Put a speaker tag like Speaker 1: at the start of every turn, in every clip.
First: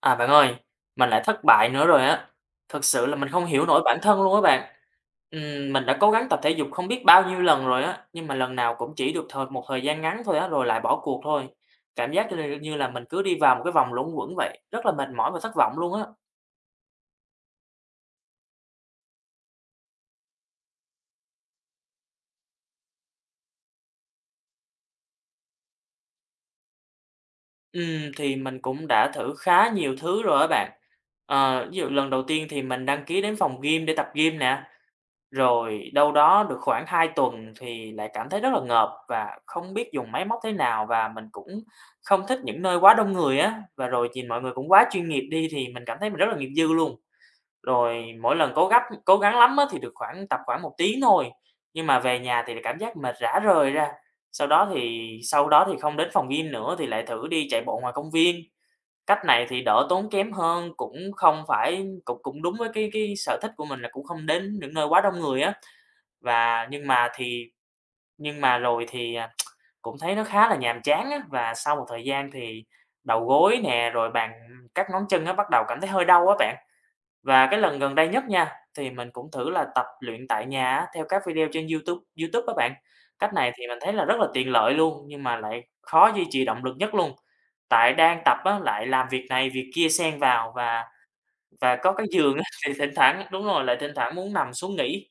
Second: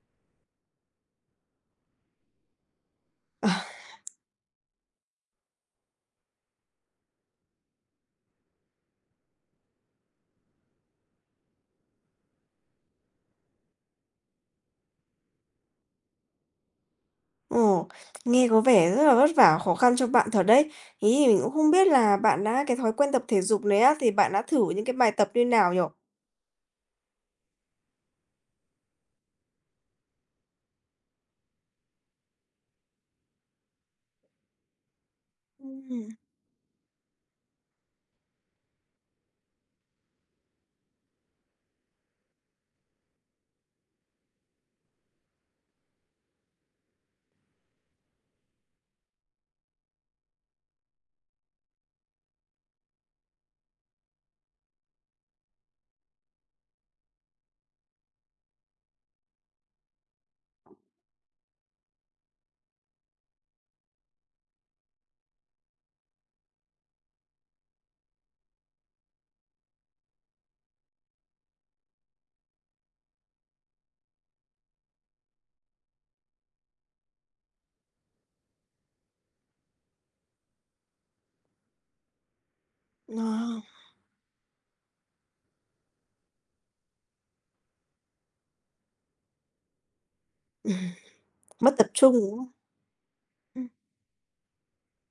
Speaker 1: À, bạn ơi. Mình lại thất bại nữa rồi á. Thực sự là mình không
Speaker 2: Ờ.
Speaker 1: hiểu nổi bản thân luôn á bạn. Ừm, mình đã cố gắng tập thể dục không biết bao nhiêu lần rồi á, nhưng mà lần nào cũng chỉ được thời một thời gian ngắn thôi á, rồi lại bỏ cuộc thôi. Cảm giác như là, ờ, như là mình cứ đi vào một cái vòng luẩn quẩn vậy, rất là mệt mỏi và thất vọng luôn á.
Speaker 2: Ồ. Nghe có vẻ rất là vất vả khó khăn cho bạn thật đấy. Ý giờ cũng không biết là bạn đã cái thói quen tập thể dục này á, thì bạn đã thử những cái bài tập như nào nhỉ?
Speaker 1: Ừm, thì mình cũng đã thử khá nhiều thứ rồi đó bạn. Ờ, ví dụ lần đầu tiên thì mình đăng ký đến phòng gym để tập gym nè, rồi
Speaker 2: Ừm.
Speaker 1: đâu đó được khoảng 2 tuần thì lại cảm thấy rất là ngợp và không biết dùng máy móc thế nào và mình cũng không thích những nơi quá đông người á, và rồi nhìn mọi người cũng quá chuyên nghiệp đi thì mình cảm thấy mình rất là nghiệp dư luôn, rồi mỗi lần cố gắp cố gắng lắm thì được khoảng tập khoảng 1 tiếng thôi, nhưng mà về nhà thì lại cảm giác mệt rã rời ra. Sau đó thì sau đó thì không đến phòng gym nữa thì lại thử đi chạy bộ ngoài công viên, cách này thì đỡ tốn kém hơn, cũng không phải cũng cũng đúng với cái cái sở thích của mình là cũng không đến những nơi quá đông người á. Và nhưng mà thì nhưng mà rồi thì, ờ, cũng thấy nó khá là nhàm chán á và sau một thời gian thì đầu gối nè, rồi bàn các ngón chân bắt đầu cảm thấy hơi đau á bạn. Và cái lần gần đây nhất nha, thì mình cũng thử là tập luyện tại nhà á theo các video trên YouTube, YouTube á bạn, cách này
Speaker 2: Wow.
Speaker 1: thì mình thấy là rất là tiện lợi luôn, nhưng mà lại khó duy trì động lực nhất luôn. Tại đang tập á lại làm việc này việc kia xen vào
Speaker 2: Ừm.
Speaker 1: và
Speaker 2: Mất
Speaker 1: và
Speaker 2: tập
Speaker 1: có cái
Speaker 2: trung,
Speaker 1: giường
Speaker 2: đúng
Speaker 1: á
Speaker 2: không?
Speaker 1: thì thỉnh thoảng đúng rồi,
Speaker 2: Ừm.
Speaker 1: lại thỉnh thoảng muốn nằm xuống nghỉ.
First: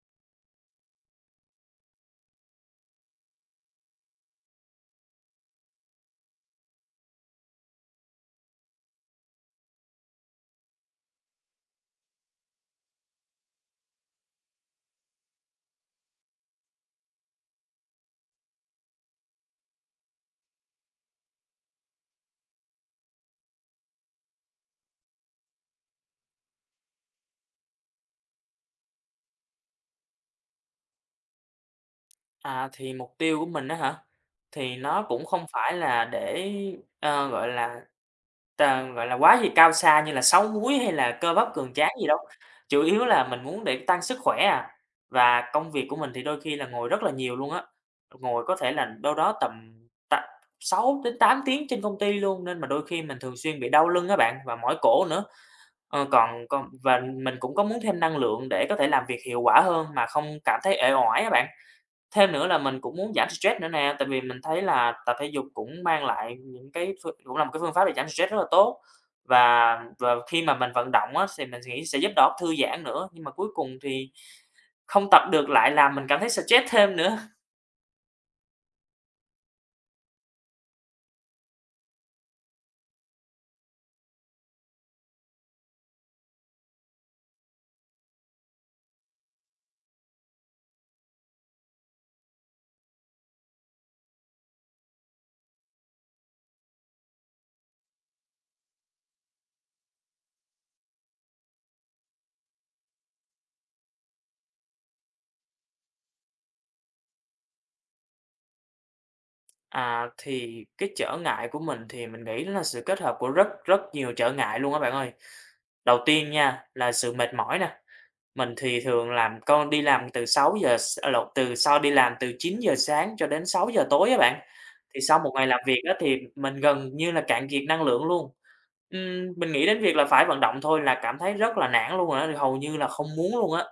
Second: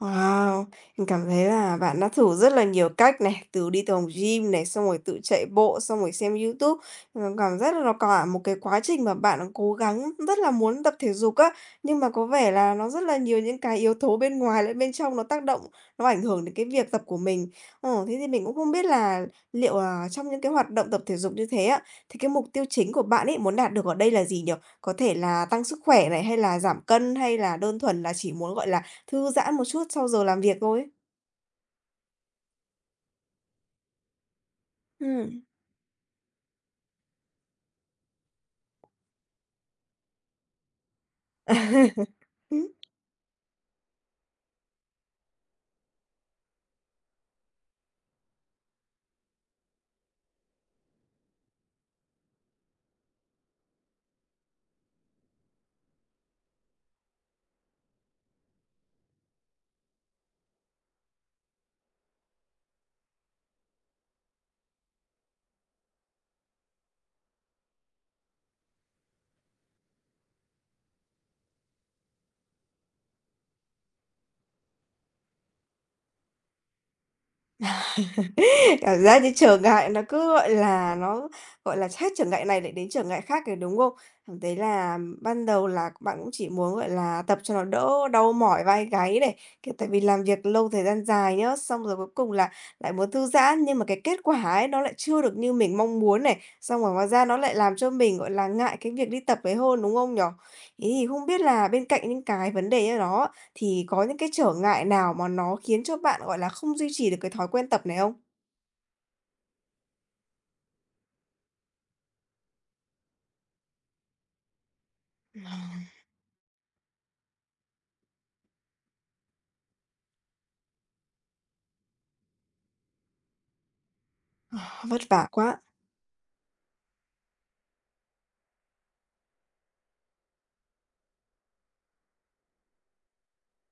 Speaker 2: Wow! Mình cảm thấy là bạn đã thử rất là nhiều cách này, từ đi từ tòng gym này, xong rồi tự chạy bộ, xong rồi xem YouTube mà cảm giác là cả một cái quá trình mà bạn đã cố gắng, rất là muốn tập thể dục á, nhưng mà có vẻ là nó rất là nhiều những cái yếu tố bên ngoài lẫn bên trong nó tác động, nó ảnh hưởng đến cái việc tập của mình. Ồ, thế thì mình cũng không biết là liệu là trong những cái hoạt động tập thể dục như thế á, thì cái mục tiêu chính của bạn ấy muốn đạt được ở đây là gì nhỉ? Có thể là tăng sức khỏe này, hay là giảm cân, hay là đơn thuần là chỉ muốn, gọi là, thư giãn một chút sau giờ làm việc thôi?
Speaker 1: À, thì mục tiêu của mình á hả? Thì nó cũng
Speaker 2: Ừm.
Speaker 1: không phải là để, ơ, gọi là, t gọi là quá gì cao xa như là 6 múi hay là cơ bắp cường tráng gì đâu,
Speaker 2: Ưm.
Speaker 1: chủ yếu là mình muốn để tăng sức khỏe à. Và công việc của mình thì đôi khi là ngồi rất là nhiều luôn á, ngồi có thể là đâu đó tầm t 6-8 tiếng trên công ty luôn nên mà đôi khi mình thường xuyên bị đau lưng á bạn và mỏi cổ nữa. Ờ, còn còn và mình cũng có muốn thêm năng lượng để có thể làm việc hiệu quả hơn mà không cảm thấy uể oải á bạn. Thêm nữa là mình cũng muốn giảm stress nữa nè, tại vì mình thấy là tập thể dục cũng mang lại những cái phương cũng là một cái phương pháp để giảm stress rất là tốt. Và và khi mà mình vận động á thì mình nghĩ sẽ giúp đầu óc thư giãn nữa, nhưng mà cuối cùng thì không tập được lại làm mình cảm thấy stress thêm nữa.
Speaker 2: Cảm giác như trở ngại nó cứ, gọi là, nó, gọi là, hết trở ngại này lại đến trở ngại khác ấy, đúng không? Cảm thấy là ban đầu là bạn cũng chỉ muốn, gọi là, tập cho nó đỡ đau mỏi vai gáy này, cái, tại vì làm việc lâu thời gian dài nhá, xong rồi cuối cùng là lại muốn thư giãn nhưng mà cái kết quả ấy nó lại chưa được như mình mong muốn này, xong rồi ngoài ra nó lại làm cho mình, gọi là, ngại cái việc đi tập ấy hơn, đúng không nhỉ? Thế thì không biết là bên cạnh những cái vấn đề như đó thì có những cái trở ngại nào mà nó khiến cho bạn, gọi là, không duy trì được cái thói quen tập này không?
Speaker 1: À, thì cái trở ngại của mình thì mình nghĩ nó là sự kết hợp của rất, rất nhiều trở ngại luôn á bạn ơi.
Speaker 2: Vâng.
Speaker 1: Đầu tiên nha là sự mệt mỏi nè, mình thì thường làm con đi làm từ 6:00 s à, lộn, từ sau đi làm từ 9:00 sáng cho đến 6:00 tối á
Speaker 2: Ờ, vất
Speaker 1: bạn.Thì sau
Speaker 2: vả
Speaker 1: một ngày
Speaker 2: quá.
Speaker 1: làm việc á thì m mình gần như là cạn kiệt năng lượng luôn. Ừm, mình nghĩ đến việc là phải vận động thôi là cảm thấy rất là nản luôn rồi á, hầu như là không muốn luôn á.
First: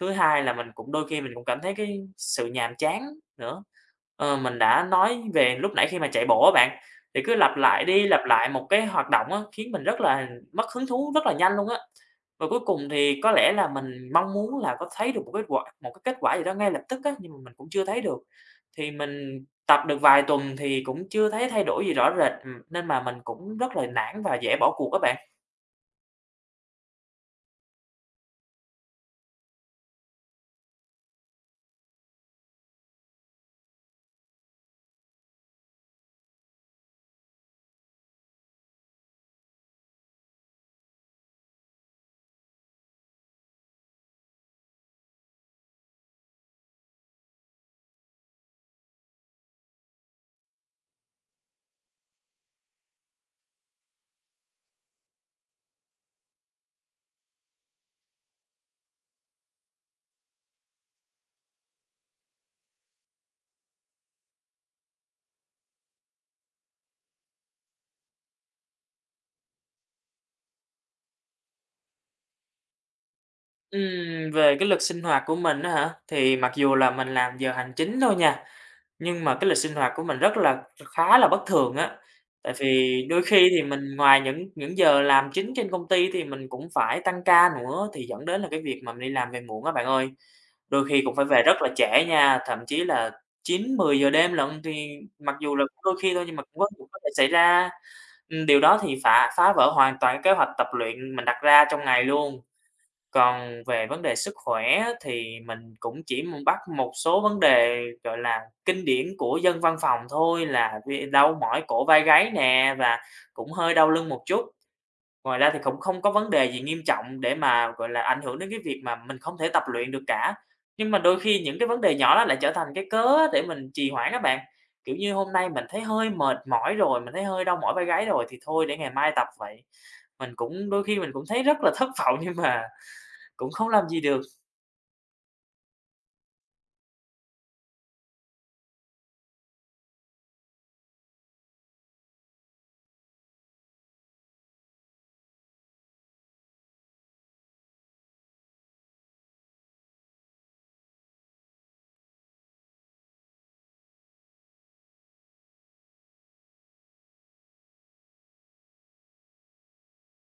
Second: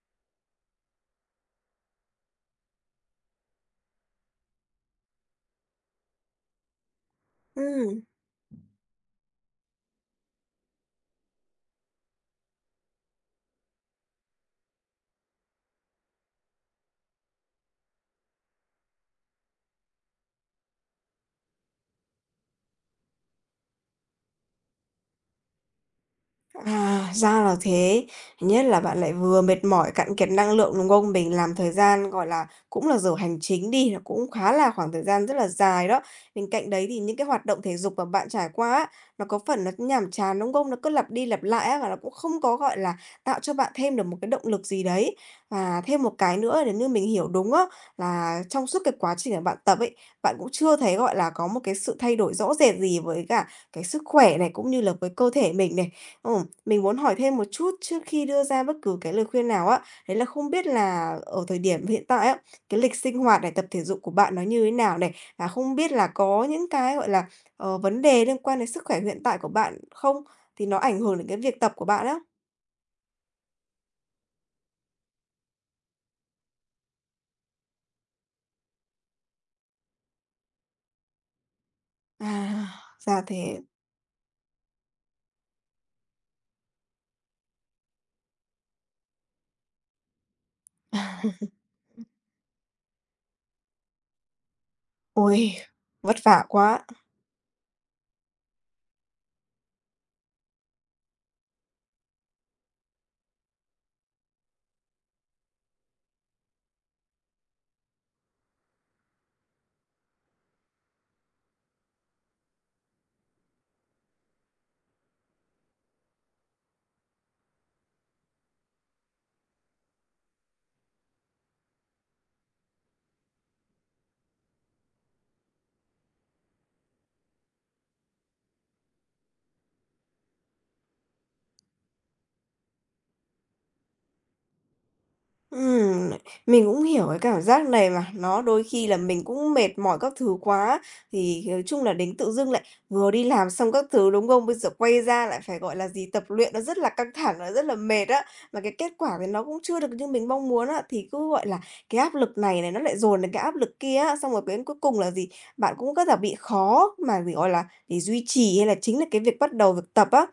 Speaker 1: Thứ hai là mình cũng đôi khi mình cũng cảm thấy cái sự nhàm chán nữa. Ờ, mình đã nói về lúc nãy khi mà chạy bộ á bạn, thì cứ lặp lại
Speaker 2: Ừm.
Speaker 1: đi, lặp lại một cái hoạt động á, khiến mình rất là mất hứng thú rất là nhanh luôn á. Và cuối cùng thì có lẽ là mình mong muốn là có thấy được một kết quả một cái kết quả gì đó ngay lập tức á, nhưng mà mình cũng chưa thấy được. Thì mình tập được vài tuần thì cũng chưa thấy thay đổi gì rõ rệt, ừm, nên mà mình cũng rất là nản và dễ bỏ cuộc á bạn.
Speaker 2: À, ra là thế. Thứ nhất là bạn lại vừa mệt mỏi, cạn kiệt năng lượng, đúng không? Mình làm thời gian, gọi là, cũng là giờ hành chính đi, là cũng khá là khoảng thời gian rất là dài đó. Bên cạnh đấy thì những cái hoạt động thể dục mà bạn trải qua á, nó có phần nó nhàm chán, đúng không? Nó cứ lặp đi lặp lại á và nó cũng không có, gọi là, tạo cho bạn thêm được một cái động lực gì đấy. Và thêm một cái nữa nếu như mình hiểu đúng á, là trong suốt cái quá trình mà bạn tập ấy, bạn cũng chưa thấy, gọi là, có một cái sự thay đổi rõ rệt gì với cả cái sức khỏe này cũng như là với cơ thể mình này. Ừ, mình muốn hỏi thêm một chút trước khi đưa ra bất cứ cái lời khuyên nào á. Đấy là không biết là ở thời điểm hiện tại á, cái lịch sinh hoạt này, tập thể dục của bạn nó như thế nào này? Và không biết là có những cái, gọi là, ờ, vấn đề liên quan đến sức khỏe hiện tại của bạn không? Thì nó ảnh hưởng đến cái việc tập của bạn á.
Speaker 1: Ừm, về cái lịch sinh hoạt của mình á hả, thì mặc dù là mình làm giờ hành chính thôi nha, nhưng mà cái lịch sinh hoạt của mình rất là kh khá là bất thường á. Tại
Speaker 2: À,
Speaker 1: vì đôi
Speaker 2: ra
Speaker 1: khi thì
Speaker 2: thế.
Speaker 1: mình ngoài những những giờ làm chính trên công ty thì mình cũng phải tăng ca nữa, thì dẫn đến là cái việc mình đi làm về muộn á bạn ơi. Đôi khi cũng phải về rất là trễ
Speaker 2: Ừ.
Speaker 1: nha, thậm chí là 9, 10:00 đêm lận, thì mặc dù
Speaker 2: Ôi,
Speaker 1: là đôi khi
Speaker 2: vất
Speaker 1: thôi nhưng mà
Speaker 2: vả
Speaker 1: cũng có
Speaker 2: quá!
Speaker 1: [unintelligible] cái phải xảy ra. Ừm, điều đó thì phà phá vỡ hoàn toàn kế hoạch tập luyện mình đặt ra trong ngày luôn. Còn về vấn đề sức khỏe thì mình cũng chỉ mùng bắt một số vấn đề, gọi là, kinh điển của dân văn phòng thôi là về đau mỏi cổ vai gáy nè và cũng hơi đau lưng một chút. Ngoài ra thì cũng không có vấn đề gì nghiêm trọng để mà, gọi là, ảnh hưởng đến cái việc mà mình không thể tập luyện được cả. Nhưng mà đôi khi những cái vấn đề nhỏ đó lại trở thành cái cớ á để mình trì hoãn á bạn, kiểu, như hôm nay mình thấy hơi mệt mỏi rồi, mình thấy hơi đau mỏi vai gáy rồi thì thôi để ngày mai tập vậy. Mình cũng đôi khi mình cũng thấy rất là thất vọng nhưng mà cũng không làm gì được.
Speaker 2: Ừm này, mình cũng hiểu cái cảm giác này mà, nó đôi khi là mình cũng mệt mỏi các thứ quá, thì nói chung là đến tự dưng lại vừa đi làm xong các thứ, đúng không? Bây giờ quay ra lại phải, gọi là gì, tập luyện nó rất là căng thẳng, rất là mệt á, mà cái kết quả thì nó cũng chưa được như mình mong muốn á, thì cứ gọi là cái áp lực này này nó lại dồn đến cái áp lực kia á. Xong rồi đến cuối cùng là gì, bạn cũng rất là bị khó mà để, gọi là, để duy trì hay là chính là cái việc bắt đầu việc tập á.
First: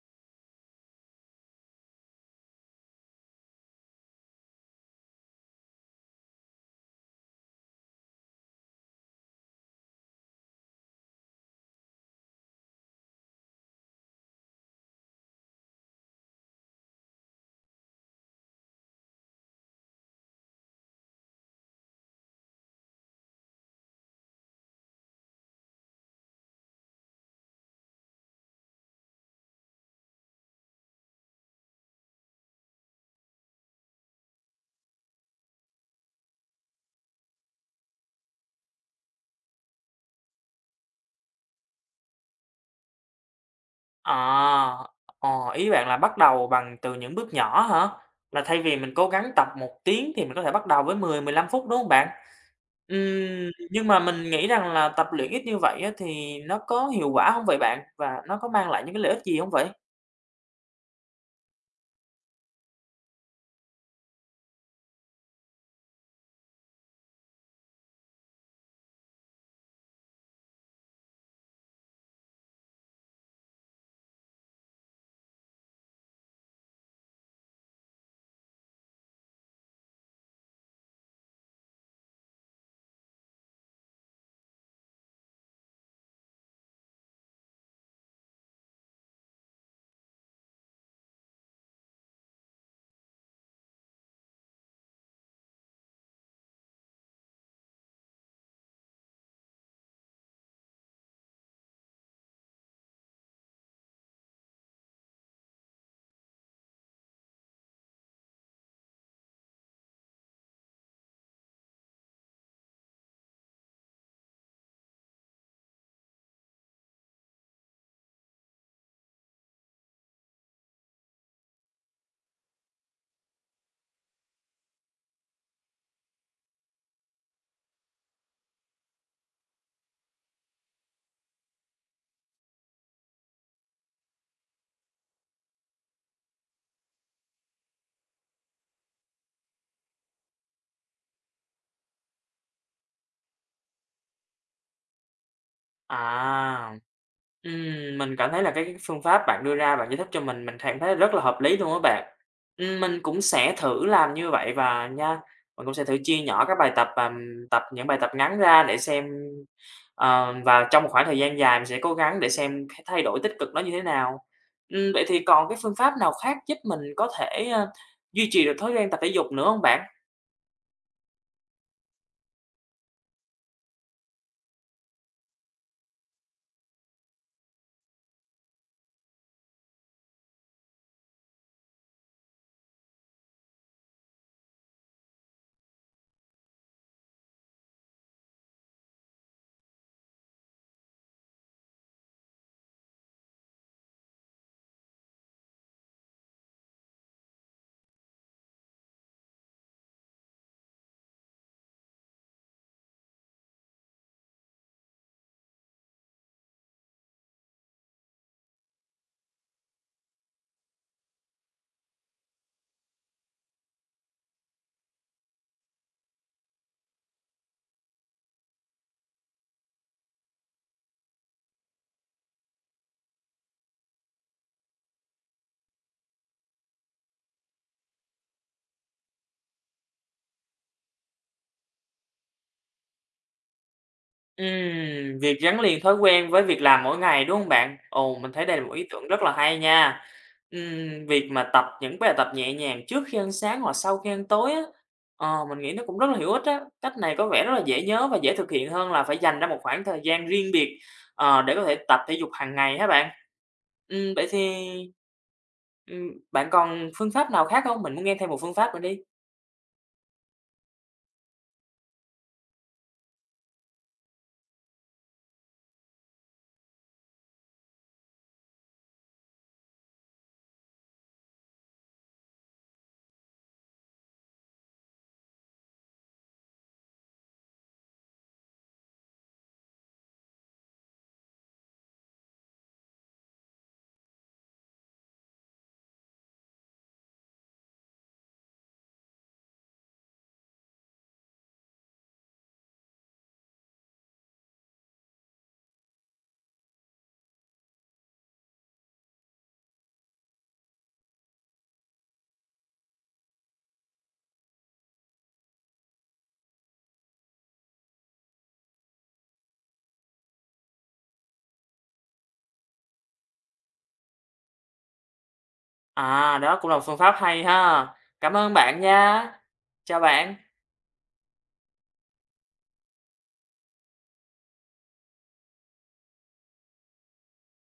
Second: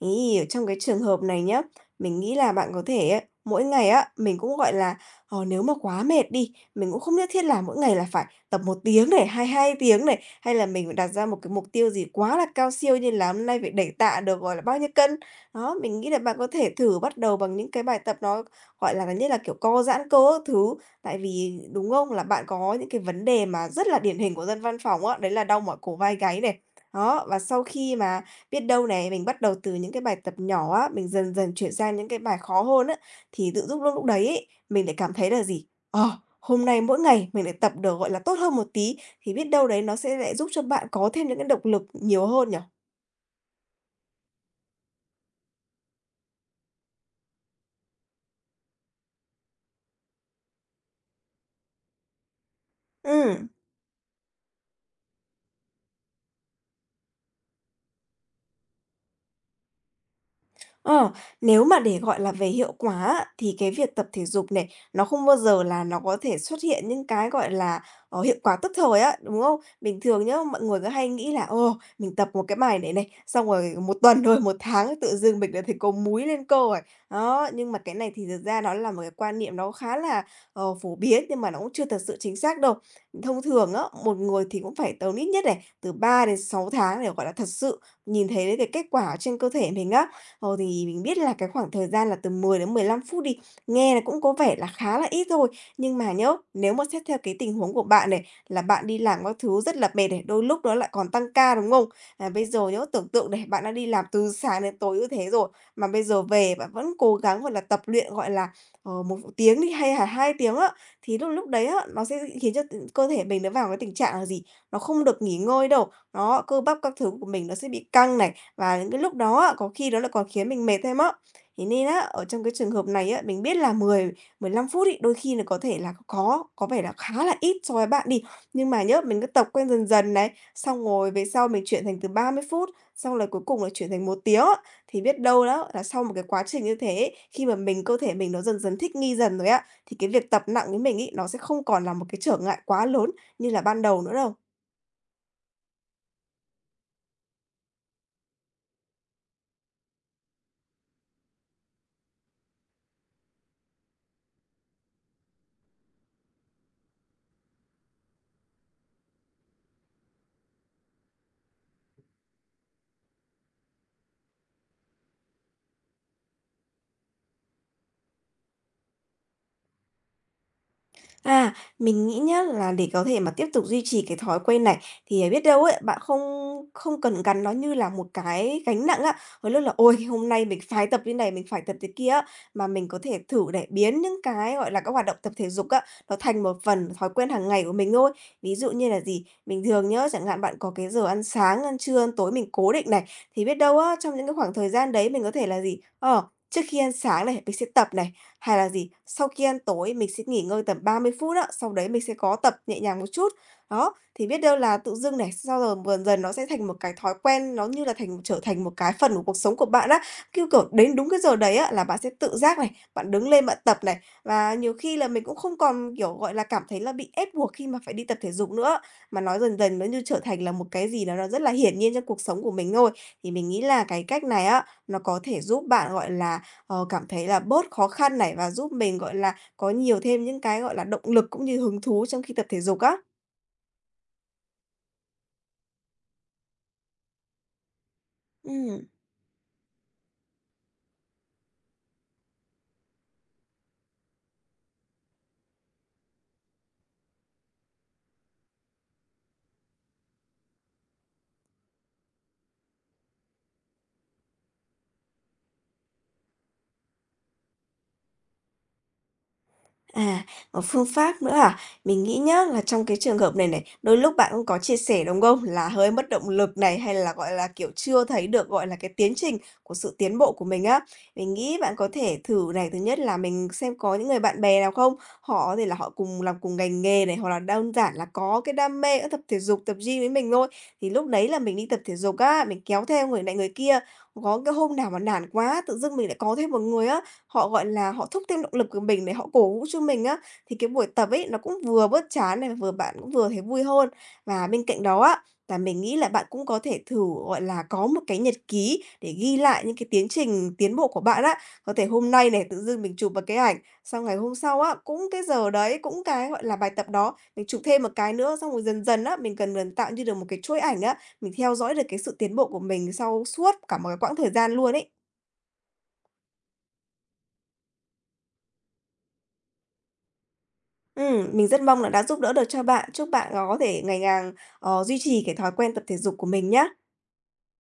Speaker 2: Thế thì ở trong cái trường hợp này nhớ, mình nghĩ là bạn có thể á, mỗi ngày á mình cũng, gọi là, ờ, nếu mà quá mệt đi, mình cũng không nhất thiết là mỗi ngày là phải tập 1 tiếng này, hay 2 tiếng này, hay là mình đặt ra một cái mục tiêu gì quá là cao siêu như là hôm nay phải đẩy tạ được, gọi là, bao nhiêu cân. Đó, mình nghĩ là bạn có thể thử bắt đầu bằng những cái bài tập nó, gọi là, gần như là kiểu co giãn cơ các thứ. Tại vì, đúng không, là bạn có những cái vấn đề mà rất là điển hình của dân văn phòng á, đấy là đau mỏi cổ vai gáy này. Đó, và sau khi mà biết đâu này mình bắt đầu từ những cái bài tập nhỏ á, mình dần dần chuyển sang những cái bài khó hơn á, thì tự dưng lúc đấy ấy, mình lại cảm thấy là gì, ờ, hôm nay mỗi ngày mình lại tập được, gọi là, tốt hơn một tí thì biết đâu đấy nó sẽ lại giúp cho bạn có thêm những cái động lực nhiều hơn nhỉ?
Speaker 1: À, ồ, ý bạn là bắt đầu bằng từ những bước nhỏ hả? Là thay vì mình cố gắng tập 1 tiếng thì mình có thể bắt đầu với 10, 15 phút, đúng hông bạn?
Speaker 2: Ừm.
Speaker 1: Ừm, nhưng mà mình nghĩ rằng là tập luyện ít như vậy á thì nó có hiệu quả hông vậy bạn? Và nó có mang lại những cái lợi ích gì hông vậy?
Speaker 2: Ờ, nếu mà để gọi là về hiệu quả á, thì cái việc tập thể dục này, nó không bao giờ là nó có thể xuất hiện những cái, gọi là, ờ, hiệu quả tức thời á, đúng không? Bình thường nhá, mọi người cứ hay nghĩ là, ồ, mình tập 1 cái bài này này, xong rồi 1 tuần, rồi 1 tháng tự dưng mình lại thấy có múi, lên cơ rồi. Đó, nhưng mà cái này thì thật ra nó là một cái quan niệm nó khá là, ờ, phổ biến nhưng mà nó cũng chưa thật sự chính xác đâu. Thông thường á, một người thì cũng phải tầm ít nhất này từ 3-6 tháng để, gọi là, thật sự nhìn thấy được cái kết quả ở trên cơ thể mình á. Ờ, thì mình biết là cái khoảng thời gian là từ 10-15 phút đi, nghe nó cũng có vẻ là khá là ít thôi, nhưng mà nhá, nếu mà xét theo cái tình huống của bạn này, là bạn đi làm các thứ rất là mệt này, đôi lúc nó lại còn tăng ca, đúng hông? Là bây giờ nhá tưởng tượng này, bạn đang đi làm từ sáng đến tối như thế rồi, mà bây giờ về bạn vẫn cố gắng, gọi là, tập luyện, gọi là, ờ, 1 v tiếng đi, hay hà 2 tiếng á, thì lúc lúc đấy á, nó sẽ, ư, khiến cho t cơ thể mình nó vào cái tình trạng là gì? Nó không được nghỉ ngơi đâu, đó, cơ bắp các thứ của mình nó sẽ bị căng này, và những cái lúc đó có khi nó còn khiến mình mệt thêm á. Thế nên á, ở trong cái trường hợp này á, mình biết là 10-15 phút ấy, đôi khi nà có thể là có có vẻ là khá là ít so với bạn đi. Nhưng mà nhé, mình cứ tập quen dần dần này, xong rồi về sau mình chuyển thành từ 30 phút, xong là cuối cùng là chuyển thành 1 tiếng á. Thì biết đâu đó là sau một cái quá trình như thế ấy, khi mà mình, cơ thể mình nó dần dần thích nghi dần rồi á, thì cái việc tập nặng với mình ấy, nó sẽ không còn là một cái trở ngại quá lớn như là ban đầu nữa đâu.
Speaker 1: À. Ừm, mình cảm thấy là cái phương pháp bạn đưa ra bạn giải thích cho mình, mình cảm thấy rất là hợp lý luôn á bạn. Ừm, mình cũng sẽ thử làm như vậy và nha. Mình cũng sẽ thử chia nhỏ các bài tập và, ừm, tập những bài tập ngắn ra để xem, ờ, và trong một khoảng thời gian dài mình sẽ cố gắng để xem c thay đổi tích cực nó như thế nào. Ừm, vậy thì còn cái phương pháp nào khác giúp mình có thể, ơ, duy trì được thói quen tập thể dục nữa hông bạn?
Speaker 2: À, mình nghĩ nhá, là để có thể tiếp tục duy trì cái thói quen này thì, ờ, biết đâu á, bạn không không cần gắn nó như là một cái gánh nặng á. Đôi lúc là, ôi, hôm nay mình phái tập như này, mình phải tập thế kia á, mà mình có thể thử này biến những cái, gọi là, các hoạt động tập thể dục á, nó thành một phần thói quen hàng ngày của mình thôi. Ví dụ như là gì, bình thường nhớ, chẳng hạn bạn có cái giờ ăn sáng, ăn trưa, ăn tối mình cố định này, thì biết đâu á trong những cái khoảng thời gian đấy mình có thể là gì, ờ, trước khi ăn sáng này mình sẽ tập này, hay là gì, sau khi ăn tối mình sẽ nghỉ ngơi tầm 30 phút á, sau đấy mình sẽ có tập nhẹ nhàng một chút. Đó, thì biết đâu là tự dưng này, sau rồi gần dần nó sẽ thành một cái thói quen nó như là thành trở thành một cái phần của cuộc sống của bạn á. Cứ, kiểu, đến đúng cái giờ đấy là bạn sẽ tự giác này, bạn đứng lên bạn tập này, và nhiều khi là mình cũng không còn, kiểu, gọi là, cảm thấy là bị ép buộc khi mà phải đi tập thể dục nữa. Mà nó dần dần nó như trở thành là một cái gì đó nó rất là hiển nhiên trong cuộc sống của mình thôi. Thì mình nghĩ là cái cách này á, nó có thể giúp bạn, gọi là, ờ, cảm thấy là bớt khó khăn này và giúp mình, gọi là, có nhiều thêm những cái, gọi là, động lực cũng như hứng thú trong khi tập thể dục á.
Speaker 1: Ừm, việc gắn liền thói quen với việc làm mỗi ngày, đúng hông bạn? Ồ, mình thấy đây là một ý
Speaker 2: Ừm.
Speaker 1: tưởng rất là hay nha! Ừm, việc mà tập những bài tập nhẹ nhàng trước khi ăn sáng, hoặc sau khi ăn tối á, ờ, mình nghĩ nó cũng rất là hữu ích á, cách này có vẻ rất là dễ nhớ và dễ thực hiện hơn là phải dành ra một khoảng thời gian riêng biệt, ờ, để có thể tập thể dục hàng ngày ha bạn. Ừm, vậy thì, ừm, bạn còn phương pháp nào khác hông? Mình muốn nghe thêm một phương pháp nữa đi.
Speaker 2: À, một phương pháp nữa à? Mình nghĩ nhá là trong cái trường hợp này này, đôi lúc bạn cũng có chia sẻ, đúng không? Là hơi mất động lực này, hay là, gọi là, kiểu, chưa thấy được, gọi là, cái tiến trình của sự tiến bộ của mình á. Mình nghĩ bạn có thể thử này, thứ nhất là mình xem có những người bạn bè nào không? Họ có thể là họ cùng làm cùng ngành nghề này, hoặc là đơn giản là có cái đam mê, ơ, tập thể dục, tập gym với mình thôi, thì lúc đấy là mình đi tập thể dục á, mình kéo theo người này người kia. Có cái hôm nào mà nản quá, tự dưng mình lại có thêm một người á, họ, gọi là, họ thúc thêm động lực của mình để họ cổ vũ cho mình á, thì cái buổi tập ấy, nó cũng vừa bớt chán này, vừa bạn cũng vừa thấy vui hơn. Và bên cạnh đó á, là mình nghĩ là bạn cũng có thể thử, gọi là, có một cái nhật ký để ghi lại những cái tiến trình tiến bộ của bạn á. Có thể hôm nay này, tự dưng mình chụp một cái ảnh, xong ngày hôm sau á, cũng cái giờ đấy, cũng cái, gọi là, bài tập đó, mình chụp thêm một cái nữa, xong rồi dần dần á, mình gần gần tạo như được một cái chuỗi ảnh á, mình theo dõi được cái sự tiến bộ của mình sau suốt cả một cái quãng thời gian luôn ấy.
Speaker 1: À, đó cũng là một phương pháp hay ha. Cảm ơn bạn nha! Chào bạn!
Speaker 2: Ừm, mình rất mong là đã giúp đỡ được cho bạn. Chúc bạn là có thể ngày càng, ờ, duy trì cái thói quen tập thể dục của mình nhá.